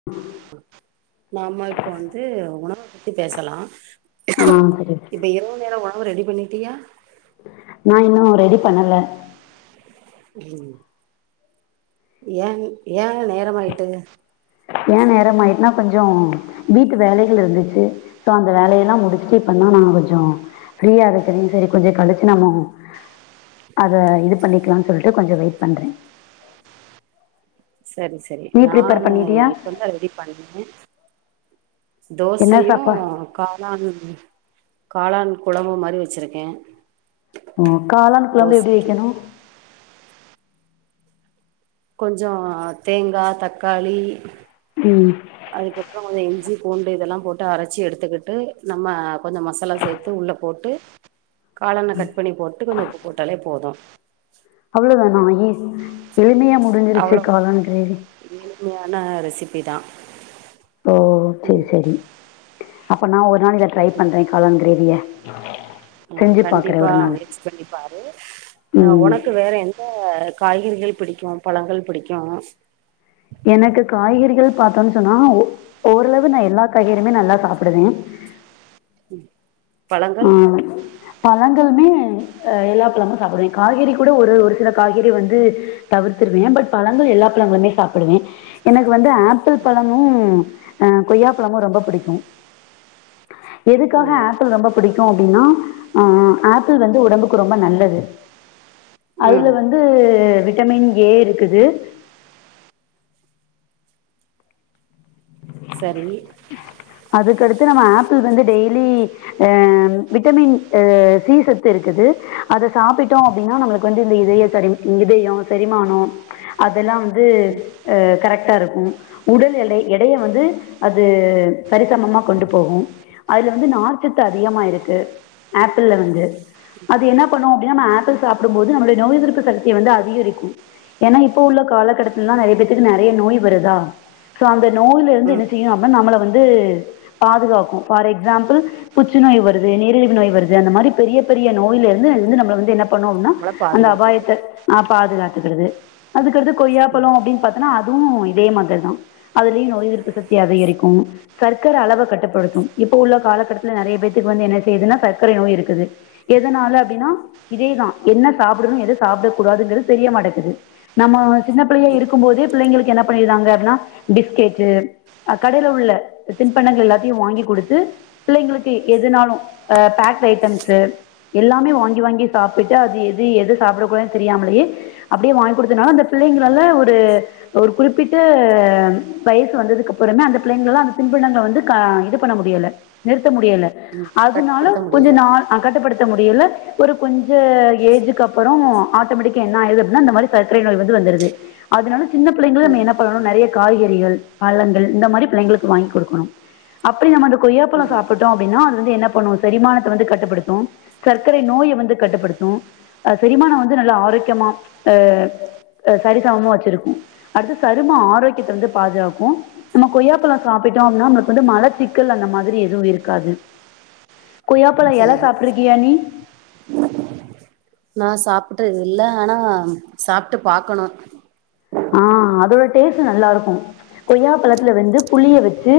[unintelligible] நாம இப்போ வந்து உணவ பத்தி பேசலா ஆ சரி இந்த இரவு நேர உணவு ரெடி பண்ணிட்டியா? நா இன்னு ரெடி பண்ணல ம் ஏ ஏ நேரமாயிட்டு ஏ நேரம் ஆயிட்னா கொஞ்ச வீட்டு வேலைகள் இருந்துச்சு. சோ அந்த வேலையெல்லா முடிச்ட்டு இப்பதா நா கொஞ்சோ ஃப்ரீயா இருக்கறே செரி கொஞ்ச கழிச்சி நம்மோ அத இது பண்ணிக்கலான் சொல்ட்டு கொஞ்சோ வெயிட் பண்ற சொரி செரி நீ ப்ரிப்பேர் நானு பண்ணிட்டியா இப்பந்தா ரெடி பண்ணே என்ன தோசையு சாப்பா காளான் காளான் கொழம்பு மாரி வச்சிருக்கே ஓ காளான் குழம்பு எப்டி தோசைக்கு வைக்கணு கொஞ்சோ தேங்கா தக்காளி ம் அதுக்கப்றோ கொஞ்ச இஞ்சி பூண்டு இதெல்லா போட்டு அரச்சி எடுத்துக்கிட்டு நம்ம கொஞ்ச மசாலா சேத் த்து உள்ள போட்டு காளான கட் பண்ணி போட்டு கொஞ்ச உப்பு போட்டாலே போது அவ்ளோதானா [inaudible] எளிமையா முடிஞ்சிருச்சு அவ்வளோதா காளான் கிரேவி எளிமையான ரெசிபி தா ஓ செரி செரி அப்ப நா ஒரு நாள் இத ட்ரை பண்ற காளான் கிரேவிய ஆ கண்டிப்பா முயற்சி பண்ணிப் பாரு அ ம் உனக்கு வேற என் ன காய்கறிகள் பிடிக்கும் பழங்கள் பிடிக்கும்? எனக்கு காய்கறிகள் பார்த்தோன் சொன்னா ஓ ஓரளவு நா எல்லா காய்கறியுமே நல்லா சாப்பிடுவே ம் பழங்கள் ஆஹ் பழங்களுமே அ எல்லா பழமு சாப்டுவே காய்கறி கூட ஒரு ஒரு சில காய்கறி வந்து தவிர்த்துருவே பட் பழங்கள் எல்லா பழங்களுமே சாப்புடுவே எனக்கு வந்து ஆப்பிள் பழமு அ கொய்யா பழமு ரொம்ப புடிக்கு எதுக்காக ம் ஆப்பிள் ரொம்ப புடிக்கு அப்டின்னா அ ஆப்பிள் வந்து உடம்புக்கு ரொம்ப நல்லது ம் அதுல வந் து விட்டமின் ஏ இருக்குது சரி அதுக்கடுத்து நம்ம ஆப்பிள் வந்து டெய்லி அ விட்டமின் அ சி சத்து இருக்குது அத சாப்பிட்டோ அப்டின்னா நம்மளுக் வந்து இந்த இதய செரி இதயோ செரிமானோ அதல்லா வந்து அ கரெக்டா இருக்கு உடல் எடை எடைய வந்து அது சரிசமமா கொண்டு போகு அதுல வந்து நார்ச்சத்து அதிகமா இருக்கு ஆப்பிள்ள வந்து அது என்னா பண்ணு அப்டின்னா நம்ம ஆப்பிள் சாப்டும் போது நம்ளுடைய நோய் எதிர்ப்பு சக்திய வந்து அதிகரிக்கு ஏன்னா இப்ப உள்ள காலகடத்துல்லா நறைய பேத்துக்கு நறைய நோய் வருதா சோ அந்த நோயில இருந்து என்ன ம் செய்யு அப்ப நம்மள வந்து பாதுகாக்கு ஃபார் எக்ஸாம்பிள் புற்று நோய் வருது நீரிழிவு நோய் வருது அந்த மாரி பெரிய பெரிய நோய்ல இருந்து இருந்து நம்மள வந்து என்னப் பண்ணு அப்டின்னா நம்மள அந்த பாதுகாக்குது அபாயத்த ஆ பாதுகாத்துக்கிறது அதுக்கடுத்து கொய்யா பழோ அப்டின் பாத்தன்னா அதுவு இதே மாத்ர் தா அதுலயு நோய் எதிர்ப்பு சக்தி அதிகரிக்கு சர்க்கர அளவ கட்டுப்படுத்து இப்ப உள்ள காலகட்டத்துல நறைய பேத்துக்கு வந்து என்ன செய்யுதுன்னா சர்க்கரை நோய் இருக்குது எதனால அப்டின்னா இதேதா என்ன சாப்புடுணு எத சாப்ட கூடாதுங்கிறது தெரியமாட்டக்குது நம்ம சின்ன பிள்ளைய இருக்கும் போதே பிள்ளைங்களுக்கு என்ன பண்ணியிர்றாங்க அப்டின்னா பிஸ்கேட்டு் அ கடையில உள்ள தின்பண்டங்கள் எல்லாத்தையு வாங்கி குடுத்து பிள்ளைங்களுக்கு எதுனாலு அ பேக்டு ஐட்டம்ஸு எல்லாமே வாங்கி வாங்கி சாப்பிட்டு அது எது எது சாப்புடக்கூடான்னு தெரியாமலே அப்டியே வாங்க குடுத்தனால அந்த பிள்ளைங்களால ஒரு ஒரு குறிப்பிட்ட வயசு வந்ததுக்கு அப்புறமே அந்த பிள்ளைகளால அந்த தின்பண்டங்கள வந்து க இது பண்ண முடியல நிறுத்த முடியல ம் அதுனால கட்டுப்படுத்த கொஞ்ச முடியல நாள் அ கட்டுப்படுத்த முடியல ஒரு கொஞ்ச ஏஜிக்கு அப்புறோ ஆட்டோமேட்டிக்கா என்ன ஆயிடுது அப்டின்னா இந்த மாரி சர்க்கரை நோய் வந்து வந்துருது அதுனால சின்ன பிள்ளைங்கள நம்ம ம் என்னா பண்ணணு நெறைய காய்கறி கறிகள் பழங்கள் இந்த மாரி பிள்ளைங்களுக்கு வாங்கி குடுக்கணு அப்டி நம்ம அந்த கொய்யாப்பழம் ம் சாப்புட்டோ அப்டின்னா அது வந்து என்ன பண்ணு செரிமானத்த வந்து கட்டுப்படுத்து சர்க்கரை நோய்ய வந்து கட்டுப்படுத்து அ செரிமானம் வந்து நல்லா ஆரோக்கியமா அ அ சரிசமமா வச்சிருக்கு அடுத்து சரும ஆரோக்கியத்த வந்து பாதுகாக்கு நம்ம கொய்யாப்பழம் சாப்பிட்டோ அப்டினா நம்மளுக்கு வந்து மலச்சிக்கல் அந்த மாதிரி எதுவு இருக்காது கொய்யாப்பழ இல சாப்டுருக்கியா நீ நா சாப்புட்ட இல்ல ஆனா சாப்ட்டு பாக்கணு ஆ அதோட டேஸ்ட்டு நல்லாருக்கு கொய்யா பழத்துல வந்து புளிய வச்சு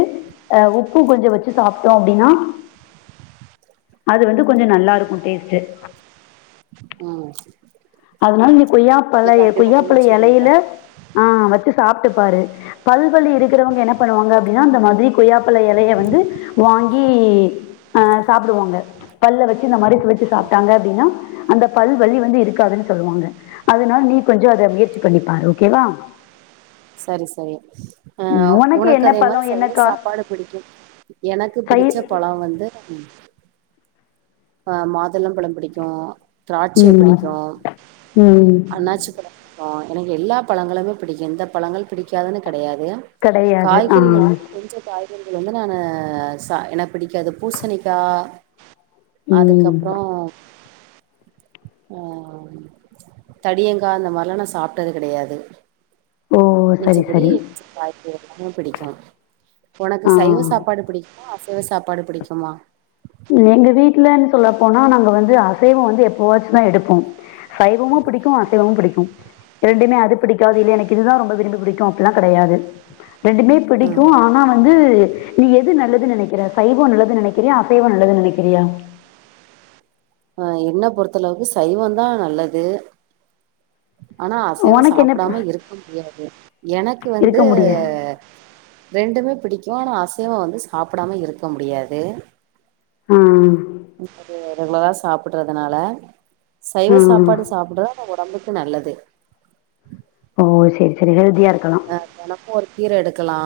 அ உப்பு கொஞ்சோ வச்சு சாப்ட்டோ அப்டினா அது வந்து கொஞ்சோ நல்லார்க்கு டேஸ்ட்டு ம் அதனால நீ இது கொய்யாப்பழய கண்டிப்பா கொய்யாப்பழ முயற்சி பண்றே எலையில ஆ வச்சு சாப்ட்டு பாரு பல் வலி இருக்கறவங்க என்ன பண்ணுவாங்க அப்டினா இந்த மாதிரி கொய்யாப்பழ எலைய வந்து வாங்கி ஆ சாப்டுவாங்க பல்ல வச்சு இந்த மாரி சுவச்சு சாப்ட்டாங்க அப்டினா அந்த பல் வலி வந்து இருக்காதுன்னு சொல்லுவாங்க அதுனால் நீ கொஞ்சோ அத முயற்சி பண்ணிப்பாரு ஓகேவா சரி சரி அ ம் உனக்கு என்ன அதே மாரி பழம் என்ன சைவ கா சாப்பாடு பிடிக்கும் எனக்கு சை பிடிச்ச பழோ வந்து ம் ஆ மாதுளம் பழம் பிடிக்கு திராட்சை ம் பிடிக்கு ம் அண்ணாச்சி பழம் பிடிக் கு எனக்கு எல்லா பழங்களுமே பிடிக்கு எந்த பழங்கள் பிடிக்காதுனு கெடயாது கிடையாது ஆ காய்கறிகள் வந்து கொஞ்ச காய் கறிகள் வந்து நானு சா ஏனா பிடிக்காது பூசணிக்கா ம் அதுக்கப்றோ ஆ தடியங்கா அந்த மார்ல்லா நா சாப்ட்டது கெடயாது ஓ சரி மிச்சபடி சரி காய்கறிகள் எல்லாமே பிடிக்கு உனக்கு சைவ ஆ சாப்பாடு பிடிக் குமா அசைவ சாப்பாடு பிடிக்குமா எங்க வீட்லன் சொல்ல போனா நாங்க வந்து அசைவோ வந்து எப்பவாச்சுந்தா எடுப்போ சைவமு பிடிக்கு அசைவமு பிடிக்கு ரெண்டுமே அது பிடிக்காது இல்ல எனக் இதுதா ரொம்ப விரும்பி புடிக்கு அப்பில்லா கெடயாது ரெண்டுமே பிடிக்கு ம் ஆனா வந்து நீ எது நல்லதுன் நெனைக்கிற சைவோ நல்லது நெனைக்கிறியா அசைவோ நல்லது நெனைக்கிறியா ஆ என்ன பொறுத்தளவுக்கு சைவந்தா நல்லது ஆனா அசைவோ உனக்கு என்ன ப- சாப்டாம இருக்க முடியாது எனக்கு இருக்க வந்து முடிய ரெண்டுமே பிடிக்கு ஆனா அசைவோ வந்து சாப்டாம இருக்க முடியாது ம் [inaudible] அது ரெகுலரா சாப்பட்றதுனால ஆ. சைவ சாப்பாடு சாப்புட்டா நம்ம ஒடம்புக்கு நல்லது ஓ செரி அ தெனமு ஒரு கீர எடுக்கலா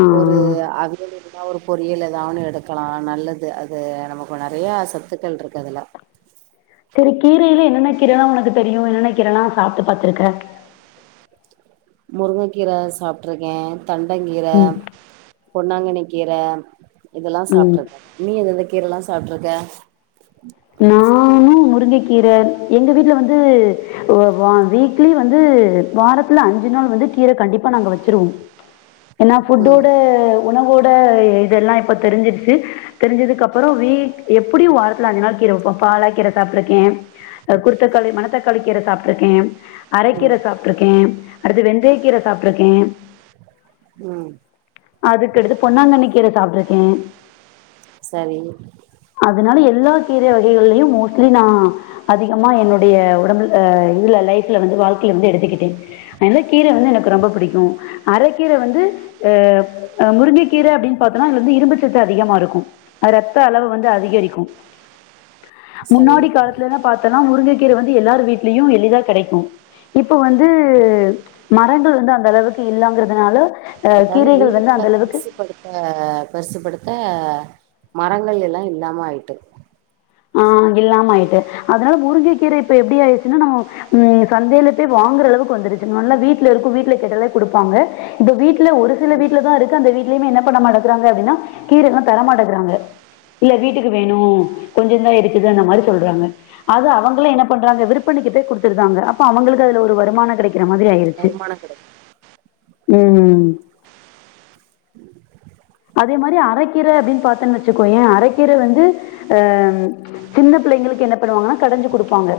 ஆ. ஒரு அவி யல் இல்லனா ஒரு பொரியல் எதா ஒன்னு எடுக்கலா நல்லது அது நமக்கு நெறைய சத்துக்கள்ருக்கு அதுல செரி கீரைலே என்னென்ன கீரைலா உனக்கு தெரியு என்னென்ன கீரல்லா சாப்ட்டு பாத்துருக்க முருங்கக்கீர சாப்ட்ருக்கே தண்டங் கீர, ம், பொன்னாங்கண்ணி கீர இதுல்லா ம். சாப்ட்ருக்க நீ எந்தெந்த கீரல்லா சாப்ட்ருக்க நானு முருங்கக்கீர எங்க வீட்ல வந்து ஒ வா வீக்லி வந்து வாரத்துல அஞ்சு நாள் வந்து கீர கண்டிப்பா நாங்க வச்சிருவோ ஏனா ஃபுட்டோட ம் உணவோட இதெல்லா இப்ப தெரிஞ்சிருச்சு தெரிஞ்சதுக்கப்பறோ வீக் எப்புடியு வாரத்துல அஞ்சு நாள் கீர வெப்போ பாலாக் கீர சாப்ட்ருக்கே அ குருத்தக்காளி மணத்தக்காளி கீர சாப்ட்ருக்கே அரைக்கீர ம் சாப்ட்ருக்கே அடுத்து வெந்தய கீர சாப்ட்ருக்கே ம் அதுக்கடுத்து பொன்னாங்கண்ணி கீர சாப்ட்ருக்கே சரி அதுனால எல்லா கீர வகைகள்லயு மோஸ்ட்லி நா அதிகமா என்னுடைய ஒடம்பு அ இதுல லைஃப்ல வந்து வாழ்க்கைல வந்து எடுத்துக்கிட்டே என்ன கீர வந்து எனக்கு ரொம்ப புடிக்கு அரக்கீர வந்து அ அ முருங்கக்கீர அப்டின் பாத்தோனா இதுல வந்து இரும்புச்சத்து அதிகமா இருக்கும் ரத்த அளவு வந்து அதிகரிக்கு சரி முன்னாடி காலத்துலல பாத்தோன முருங்கக்கீர வந்து எல்லாரு வீட்லியு எளிதா கெடைக்கு இப்ப வந்து மரங்கள் வந்து அந்த அளவுக்கு இல்லங்கறதுனால அ கீரைகள் வந்து அந்த அளவுக்கு கடுத்த பெருசுப்படுத்த மரங்கள் எல்லா இல்லாம ஆய்ட்டு ஆ இல்லாம ஆயிட்டு அதனால முருங்கக்கீர இப்ப எப்டி ஆய்ச்சுன்னா நம் ம் சந்தைல போய் வாங்குற அளவுக்கு வந்துருச்சு முன்னல்லா வீட்ல இருக்கு வீட்ல கேட்டாலே குடுப்பாங்க இப்ப வீட்ல ஒரு சில வீட்லதா இருக்கு அந்த வீட்லயுமே என்ன பண்ணமாட்டேங்கறாங்க அப்டின்னா கீரல்லா தர மாட்டக்கிறாங்க இல்ல வீட்டுக்கு வேணு கொஞ்சோ தா இருக்குது அந்த மாரி சொல்றாங்க அது அவங்களு என்ன பண்றாங்க விற்பனைக்கு போய் குடுத்துர்தாங்க அப்ப அவங்களுக்கு அதுல ஒரு வருமானோ கெடைக் க்கிற மாதிரி ஆயிருச்சு வருமான கெடைக்கு ம் [inaudible] அதே மாரி அரக்கீர அப்டின் பாத்தன் வச்சுக்கோய அரக்கீர வந்து அ சின்ன பிள்ளைங்களுக்கு என்ன பண்ணுவாங்கன்னா கடஞ்சு குடுப்பாங்க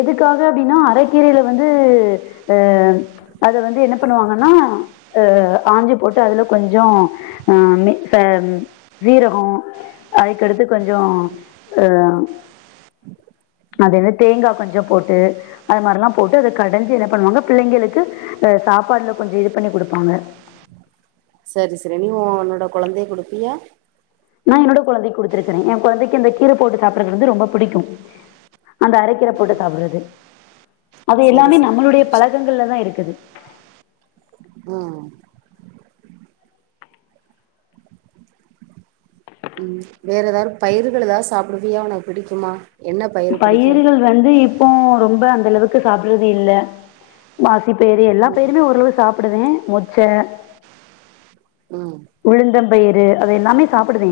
எதுக்காக அப்டின்னா அரக்கீரைல வந்து அ அத வந்து என்ன பண்ணுவாங்கன்னா அ ஆஞ்சு போட்டு அதுல கொஞ்சோ ஆ மே ச சீரகோ அதுக்கடுத்து கொஞ்சோ அ அது வந்து தேங்கா கொஞ்சோ போட்டு அது மாரிலா போட்டு அத கடஞ்சு என்ன பண்ணுவாங்க பிள்ளைங்களுக்கு அ சாப்பாட்ல கொஞ்சோ இது பண்ணி குடுப்பாங்க செரி சரி நீயு ஒன்னோட கொழந்தைய குடுப்பியா நா என்னோட கொழந்தைக் குடுத்திருக்கற எ கொழந்தைக்கு அந்த கீர போட்டு சாப்புறது வந்து ரொம்ப புடிக்கு அந்த அரக்கீர போட்டு சாப்ட்றது அது சரி எல்லாமே சரி நம்மளுடைய நல்ல விஷய பழகங்கள்ல தா இருக்குது ம் ம் வேற எதாவது பயிர்கள் எதா சாப்புடுவியா உனக் புடிக்குமா பயிர்கள் வந்து இப்போ ரொம்ப அந்த அளவுக்கு சாப்புறது இல்ல மாசி பேரு எல்லா பேருமே ஓரளவு சாப்புடுவ மொச்ச ம் உளுந்தம் பயிறு அத எல்லாமே சாப்பிடுவே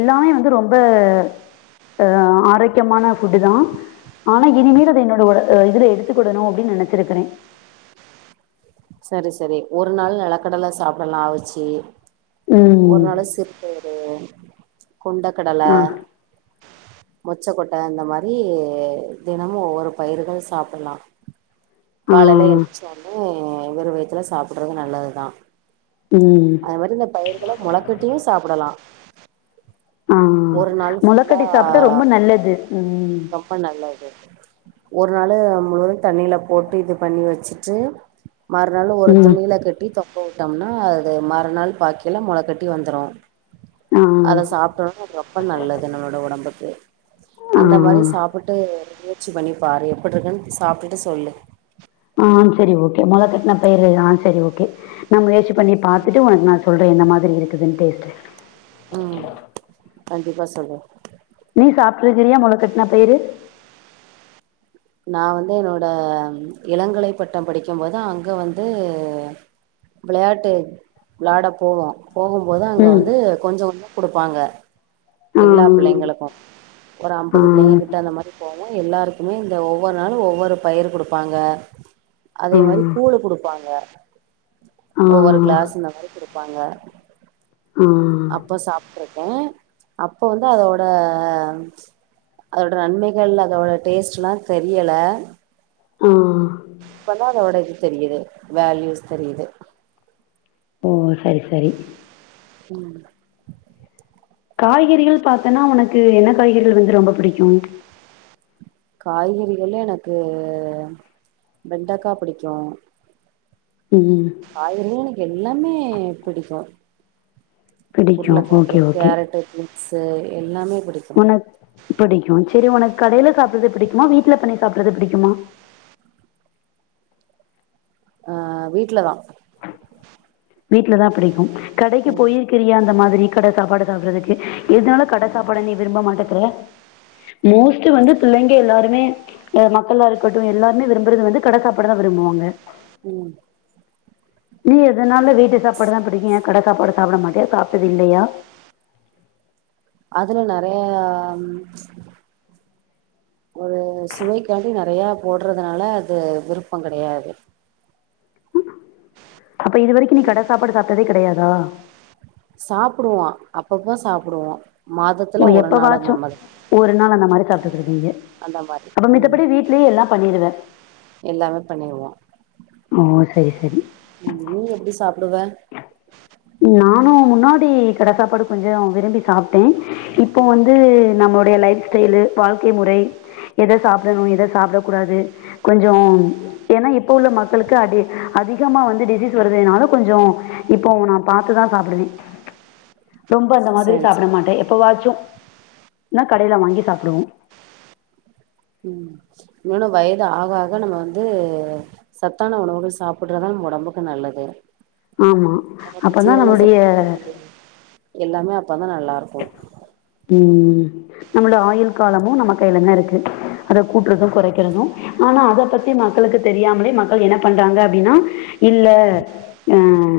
எல்லாமே வந்து ரொம்ப அ ஆரோக்கியமான ஃபுட்டு தா ஆனா இனிமேல் அத என்னோட ஒரு இதுல எடுத்துக்கிடனு அப்டின்னு நெனச்சிருக்றே செரி செரி ஒரு நாள் நெலக்கடல சாப்படலா அவிச்சு ஒரு ம் நாள் சிர் [unintelligible] கொண்ட கடல ஆ மொச்சகொட்ட அந்த மாரி தெனமு ஒவ்வொரு பயிர்கள் சாப்பிலா காலைல ஆ என்ச்சோனே வெறு வய்த்துல சாப்டறது நல்லது தா ம் கவர்ல பயிருகள மொளகட்டியு சாப்புடலா ஆ ஒரு நாள் ஃபுல்லா முளைக்கட்டி சாப்பிட்டா ரொம்ப நல்லது ம் ரொம்ப நல்லது ஒரு நாள் முழுது தண்ணில போட்டு இது பண்ணி வச்சுட்டு மறுநாள் ஒரு ம் துணில கட்டி தொங்க விட்டம்னா அ மறுநாள் பாக்கேல மொளகட்டி வந்துரு ஆ அத சாப்ட்டோனா ரொம்ப நல்லது நம்மோட ஒடம்புக்கு ஆ அந்த மாறி சாப்பிட்டு முயற்சி பண்ணிப்பாரு எப்டி இருக்குன்னு சாப்ட்டுட்டு சொல்லு ஆ செரி ஓகே மொள கட்ன பயிரு ஆ செரி ஓகே நா முயற்சி பண்ணி பாத்துட்டு ஒனக்கு நா சொல்றே எந்த மாதிரி இருக்குதுன் டேஸ்ட்டு ம் கண்டிப்பா சொல்லு நீ சாப்ட்டு இயக்குறயா மொள கட்ன பயிரு நா வந்து என்னோட இளங்கலை பட்டோ படிக்கம்போது அங்க வந்து விளையாட்டு விளாட போவோ போகுபோது அங்க ம் வந்து கொஞ்ச கொஞ்சோ குடுப்பாங்க ஆ எல்லா பிள்ளைங்களுக்கு ஒரு ஆ ஆ அம்பது பிள்ளைங்க கிட்ட அந்த மாறி போவோ எல்லாருக்குமே ஒவ்வொரு நாளு ஒவ்வொரு பயிரு குடுப்பாங்க அதே மாறி கூழு குடுப்பாங்க ஒவ்வொரு ஆ கிளாஸ் இந்த மாறி குடுப்பாங்க ம் அப்ப சாப்ட்ருக்கோ அப்ப வந்து அதோட அதோட நன்மைகள் அதோட டேஸ்ட்லா தெரியல ம் இப்ப தா அதோட இது தெரியுது வேல்யூஸ் தெரியுது ம் சரி சரி ம் காய்கறிகள் பாத்தன்னா ஒனக்கு என்ன காய்கறிகள் வந்து ரொம்ப பிடிக்கும் காய்கறிகள்ல எனக்கு வெண்டக்கா பிடிக்கும் ம் காய்கறில எனக்கு எல்லாமே பிடிக்கும் பிடிக்கும் உருளக்கெழங்கு ஓகே ஓகே கேரட்டு பீன்ஸூ எல்லாமே பிடிக் ஒனக் பிடிக்கும் செரி ஒனக் கடைல சாப்றது பிடிக்குமா வீட்ல பண்ணி சாப்றது பிடிக்குமா ஆ வீட்லதா வீட்ல தா பிடிக்கும் கடைக்கு ம் போயி பிரியா அந்த மாதிரி கட சாப்பாடு சாப்புடறதுக்கு எதுனால கட சாப்பாட நீ விரும்ப மாட்டக்ற மோஸ்ட்டு வந்து பிள்ளைங்க எல்லாருமே ஆ மக்களா இருக்கட்டும் எல்லாருமே விரும்புறது வந்து கட சாப்பாடு தா விரும்புவாங்க ம் நீ எதுனாலு வீட்டு சாப்பாடு தா பிடிக்கு ஏ கட சாப்பாடு சாப்ட மாட்டே சாப்ட்டது இல்லயா அதுல நெறயா ஓ சுவைக்கு வந்து நெறயா போடுறதுனால அது விருப்போ கெடயாது அப்ப இது வரைக்கு நீ கட சாப்பாடு சாப்ட்டதே கெடயாதா சாப்டுவோ அப்பப்போ சாப்டுவோ ஓ மாதத்துல ஒரு நாள் அந்த எப்பவாச்சும் மாரி ஒரு நாள் அந்த மாதிரி சாப்பிட்டுக்கிடுவீங்க அந்த மாரி அப்ப ம் மித்தபடி வீட்லயே எல்லாம் பண்ணிடுவ எல்லாமே பண்ணிருவோ ஓ சரி சரி நீ எப்டி சாப்பிடுவ நானும் முன்னாடி கட சாப்பாடு கொஞ்சோ விரும்பி சாப்ட்டே இப்போ வந்து நம்மளுடைய லைப் ஸ்டைலு வாழ்க்கை முறை எத சாப்டணு எத சாப்ட கூடாது கொஞ்சோ ஏன்னா இப்ப உள்ள மக்களுக்கு அடி அதிகமா வந்து டிசீஸ் வருதுனால கொஞ்சொ இப்போ நா பாத்துதா சாப்புடுவே ரொம்ப அந்த மாதிரி சரி சாப்பிட சரி மாட்டே எப்ப வாச்சு னா கடைல வாங்கி சாப்புடுவோ ம் இன்னொன்னு வயது ஆக ஆக நம்ம வந்து சத்தான உணவுகள் சாப்புட்றதா நம்ம ஒடம்புக்கு நல்லது ஆமாம் நமக்கு அப்போ தான் ஜீரண சக்தி நம்மளுடைய [inaudible] எல்லாமே அப்பதா நல்லா இருக்கு ம் ம் நம்முள ஆயுள் காலமு நம்ம கைல தா இருக்கு அத கூட்றது கொறைக்கிறது ஆனா அத பத்தி மக்களுக்கு தெரியாமலே மக்கள் என்ன பண்றாங்க அப்டின்னா இல்ல அ